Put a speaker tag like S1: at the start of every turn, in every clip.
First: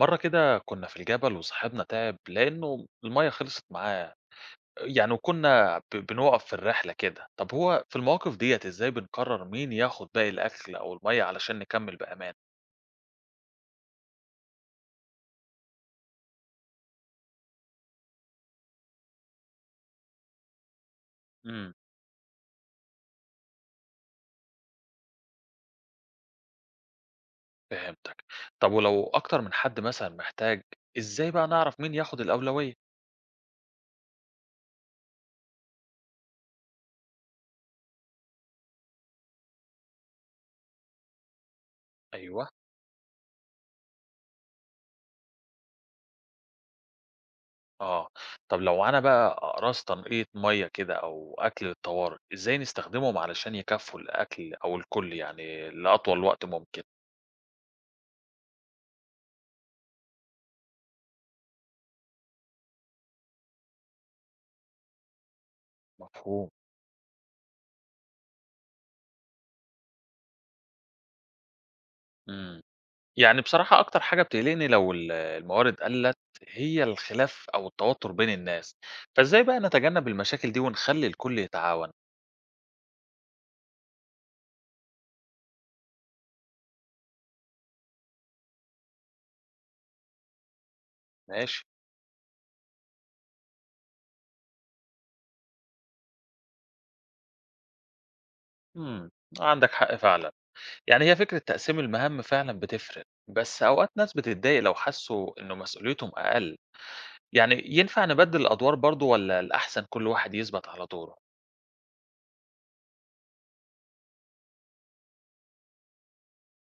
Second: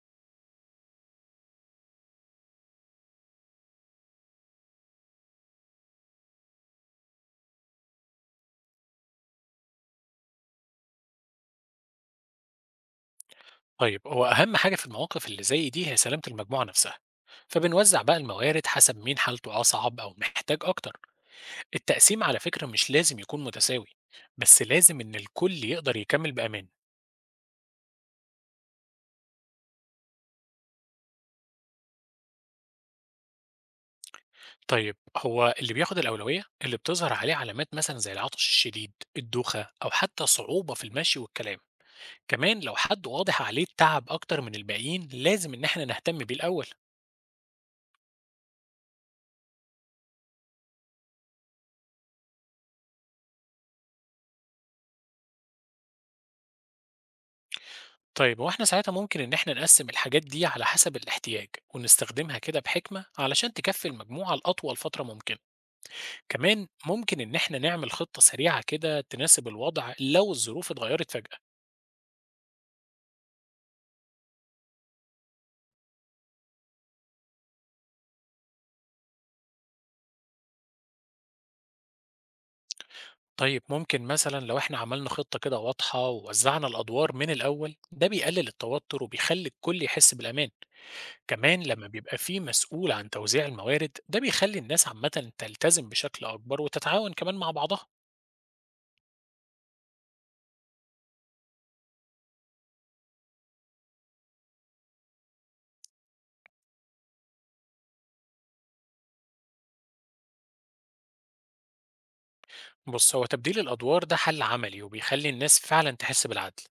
S1: مرة كده كنا في الجبل وصاحبنا تعب لأنه المية خلصت معاه يعني، وكنا بنوقف في الرحلة كده. طب هو في المواقف ديت إزاي بنقرر مين ياخد باقي الأكل أو المية علشان نكمل بأمان؟
S2: طيب هو أهم حاجة في المواقف اللي زي دي هي سلامة المجموعة نفسها. فبنوزع بقى الموارد حسب مين حالته أصعب أو محتاج أكتر.
S1: امم.
S2: التقسيم على فكرة مش لازم يكون متساوي، بس لازم إن الكل يقدر يكمل بأمان.
S1: فهمتك. طب ولو أكتر من حد مثلا محتاج، إزاي بقى نعرف مين ياخد الأولوية؟
S2: طيب هو اللي بياخد الأولوية اللي بتظهر عليه علامات مثلا زي العطش الشديد، الدوخة أو حتى صعوبة في المشي والكلام.
S1: أيوه.
S2: كمان لو حد واضح عليه التعب أكتر من الباقيين لازم إن احنا نهتم بيه الأول.
S1: آه. طب لو أنا بقى أقراص تنقية مية كده أو أكل للطوارئ، إزاي نستخدمهم علشان يكفوا الأكل أو الكل يعني لأطول وقت ممكن؟
S2: طيب واحنا ساعتها ممكن ان احنا نقسم الحاجات دي على حسب الاحتياج، ونستخدمها كده بحكمة علشان تكفي المجموعة لأطول فترة ممكن.
S1: مفهوم.
S2: كمان ممكن ان احنا نعمل خطة سريعة كده تناسب الوضع لو الظروف اتغيرت فجأة.
S1: امم. يعني بصراحة أكتر حاجة بتقلقني لو الموارد قلّت، هي الخلاف أو التوتر بين الناس، فإزاي بقى نتجنب المشاكل دي ونخلّي الكل يتعاون؟
S2: طيب ممكن مثلا لو احنا عملنا خطة كده واضحة ووزعنا الأدوار من الأول ده بيقلل التوتر وبيخلي الكل يحس بالأمان. كمان
S1: ماشي،
S2: لما بيبقى فيه مسؤول عن توزيع الموارد ده بيخلي الناس عامة تلتزم بشكل أكبر وتتعاون كمان مع بعضها.
S1: إمم، عندك حق فعلًا. يعني هي فكرة تقسيم المهام فعلًا بتفرق، بس أوقات ناس بتتضايق لو حسّوا إنه مسؤوليتهم أقل، يعني ينفع نبدّل الأدوار برضه والّا الأحسن كل واحد يثبت على دوره؟
S2: بص هو تبديل الأدوار ده حل عملي وبيخلي الناس فعلا تحس بالعدل.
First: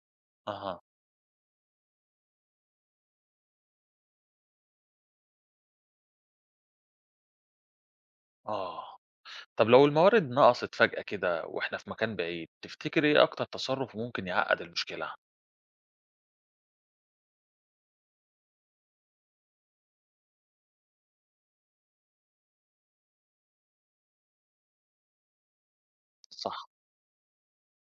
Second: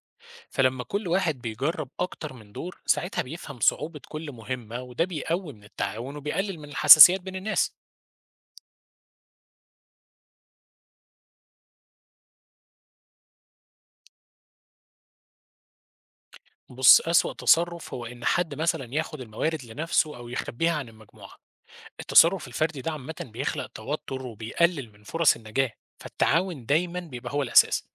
S1: أها،
S2: فلما كل واحد بيجرب أكتر من دور ساعتها بيفهم صعوبة كل مهمة وده بيقوي من التعاون وبيقلل من الحساسيات بين الناس.
S1: آه، طب لو الموارد نقصت فجأة كده وإحنا في مكان بعيد، تفتكر إيه أكتر تصرُّف ممكن يعقّد المشكلة؟
S2: بص أسوأ تصرف هو إن حد مثلا ياخد الموارد لنفسه أو يخبيها عن المجموعة. التصرف الفردي ده عامة بيخلق توتر وبيقلل من فرص النجاة. فالتعاون
S1: صح.
S2: دايما بيبقى هو الأساس.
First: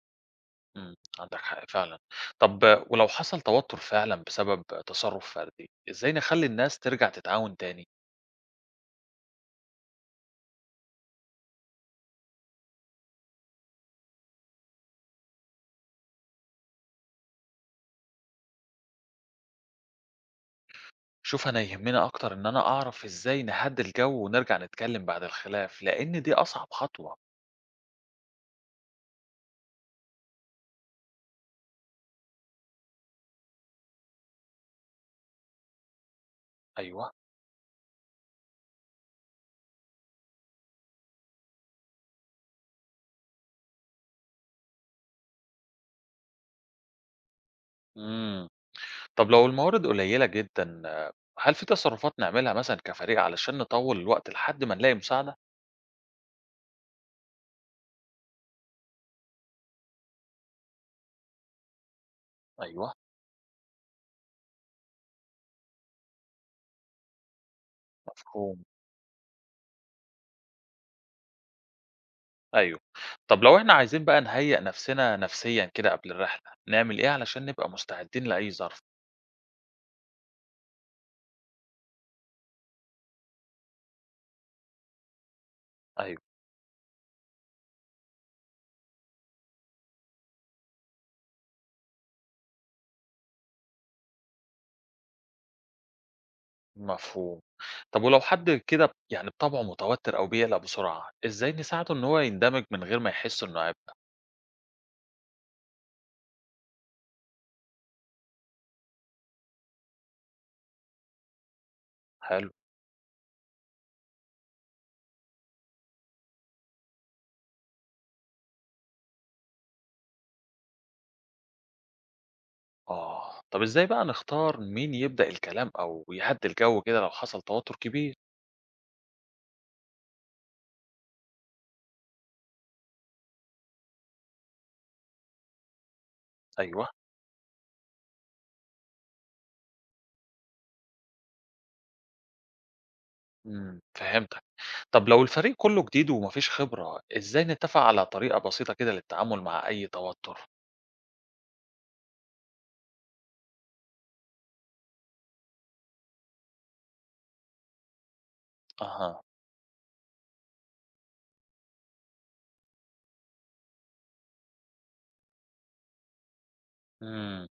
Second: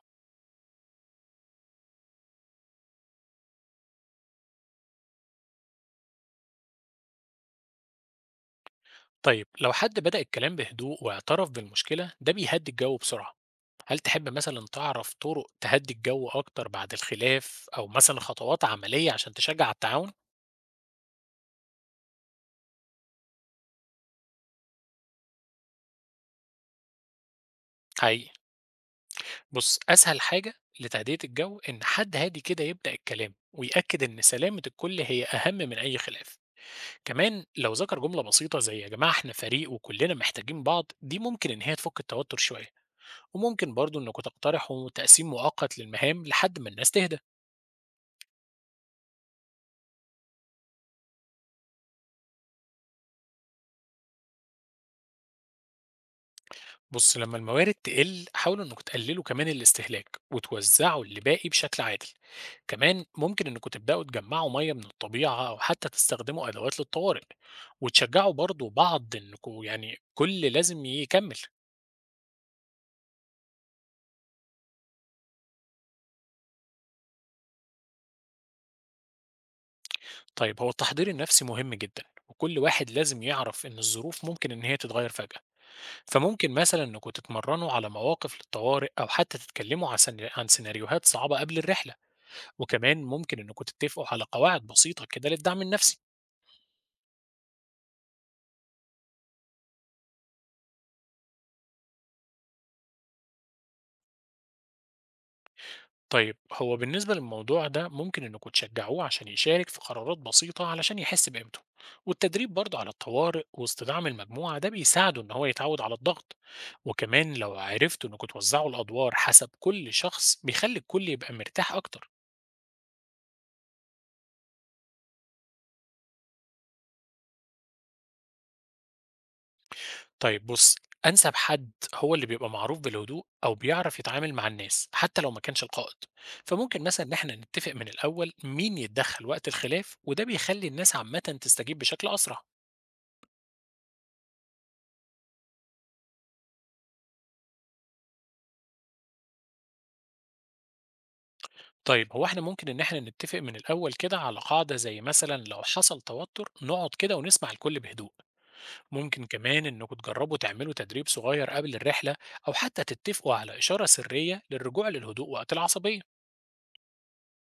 S1: عندك حق فعلًا. طب ولو حصل توتر فعلًا بسبب تصرُّف فردي، إزاي نخلّي الناس ترجع تتعاون تاني؟
S2: طيب لو حد بدأ الكلام بهدوء واعترف بالمشكلة ده بيهدي الجو بسرعة. هل تحب مثلا تعرف طرق تهدي الجو أكتر بعد الخلاف أو مثلا خطوات عملية عشان تشجع على التعاون؟
S1: شوف أنا يهمّني أكتر إن أنا أعرف إزاي نهدّي الجو ونرجع نتكلّم بعد الخلاف، لإن دي أصعب خطوة.
S2: حقيقي. بص أسهل حاجة لتهدئة الجو إن حد هادي كده يبدأ الكلام ويأكد إن سلامة الكل هي أهم من أي خلاف.
S1: أيوه.
S2: كمان لو ذكر جملة بسيطة زي يا جماعة إحنا فريق وكلنا محتاجين بعض دي ممكن إن هي تفك التوتر شوية. وممكن برضو إنكم تقترحوا تقسيم مؤقت للمهام لحد ما الناس تهدى.
S1: إمم. طب لو الموارد قليّلة جدًا، هل في تصرُّفات نعملها مثلًا كفريق علشان نطوّل الوقت لحد ما نلاقي مساعدة؟
S2: بص لما الموارد تقل حاولوا انكم تقللوا كمان الاستهلاك وتوزعوا اللي باقي بشكل عادل.
S1: أيوه،
S2: كمان ممكن انكم تبداوا تجمعوا ميه من الطبيعه او حتى تستخدموا ادوات للطوارئ، وتشجعوا
S1: مفهوم.
S2: برضو بعض انكم يعني كل لازم يكمل.
S1: أيوه. طب لو إحنا عايزين بقى نهيّأ نفسنا نفسيًا كده قبل الرحلة، نعمل إيه علشان نبقى مستعدين لأي ظرف؟
S2: طيب هو التحضير النفسي مهم جدا وكل واحد لازم يعرف ان الظروف ممكن ان هي تتغير فجأة.
S1: أيوه.
S2: فممكن مثلا انكم تتمرنوا على مواقف للطوارئ او حتى تتكلموا عن عن سيناريوهات صعبة قبل الرحلة. وكمان ممكن انكم تتفقوا على قواعد بسيطة كده للدعم النفسي.
S1: مفهوم. طب ولو حد كده يعني بطبعه متوتر أو بيقلق بسرعة، إزاي نساعده إن هو يندمج من غير ما يحس إنه عبء؟
S2: طيب هو بالنسبة للموضوع ده ممكن انكم تشجعوه عشان يشارك في قرارات بسيطة علشان يحس بقيمته.
S1: حلو.
S2: والتدريب برضه على الطوارئ واستدعاء المجموعة ده بيساعده ان هو يتعود على الضغط. وكمان لو عرفتوا انكم توزعوا الادوار حسب كل شخص بيخلي الكل يبقى مرتاح اكتر.
S1: آه، طب إزاي بقى نختار مين يبدأ الكلام أو يهدي الجو كده لو حصل توتر كبير؟
S2: طيب بص، انسب حد هو اللي بيبقى معروف بالهدوء او بيعرف يتعامل مع الناس حتى لو ما كانش القائد. فممكن
S1: أيوه.
S2: مثلا ان احنا نتفق من الاول مين يتدخل وقت الخلاف وده بيخلي الناس عامة تستجيب بشكل اسرع.
S1: امم. فهمتك. طب لو الفريق كله جديد ومفيش خبرة، إزاي نتفق على طريقة بسيطة كده للتعامل مع أي توتر؟
S2: طيب هو احنا ممكن ان احنا نتفق من الاول كده على قاعدة زي مثلا لو حصل توتر نقعد كده ونسمع الكل بهدوء.
S1: أها.
S2: ممكن كمان انكم تجربوا تعملوا تدريب صغير قبل الرحلة، او حتى تتفقوا على اشارة سرية للرجوع للهدوء وقت العصبية.
S1: امم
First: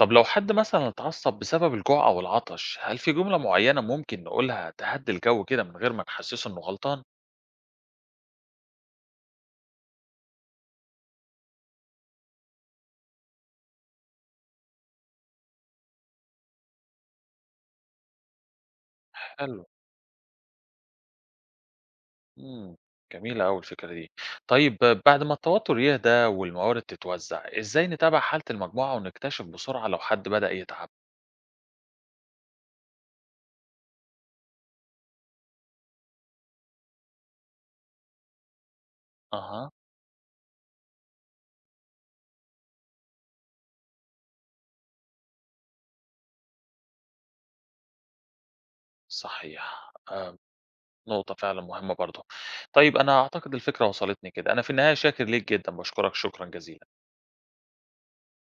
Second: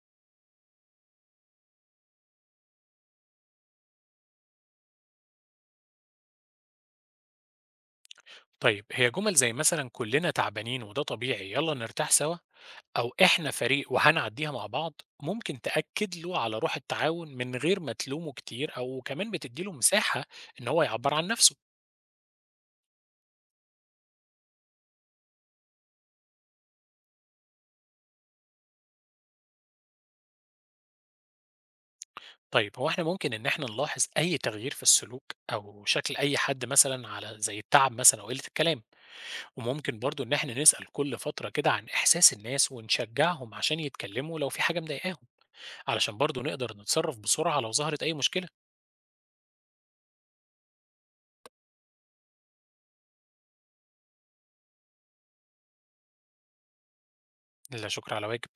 S1: طب لو حد مثلا اتعصب بسبب الجوع أو العطش، هل في جملة معينة ممكن نقولها تهدي الجو كده من غير ما نحسسه إنه غلطان؟
S2: طيب هي جمل زي مثلا كلنا تعبانين وده طبيعي يلا نرتاح سوا، او احنا فريق وهنعديها مع بعض. ممكن تأكد له على روح التعاون من غير ما تلومه كتير او كمان
S1: حلو.
S2: بتديله مساحة ان هو يعبر عن نفسه.
S1: إمم، جميلة أوي الفكرة دي. طيب بعد ما التوتر يهدى والموارد تتوزع، إزاي نتابع حالة المجموعة ونكتشف بسرعة لو حد بدأ يتعب؟
S2: طيب هو إحنا ممكن إن إحنا نلاحظ أي تغيير في السلوك أو شكل أي حد مثلًا على زي التعب مثلًا أو قلة الكلام،
S1: أها،
S2: وممكن برضه إن إحنا نسأل كل فترة كده عن إحساس الناس ونشجعهم عشان يتكلموا لو في حاجة مضايقاهم، علشان برضه نقدر نتصرف بسرعة لو ظهرت أي مشكلة.
S1: صحيح، نقطة فعلًا مهمة برضه. طيب أنا أعتقد الفكرة وصلتني كده، أنا في النهاية شاكر ليك جدًا، باشكرك شكرًا جزيلًا.
S2: لا شكر على واجب.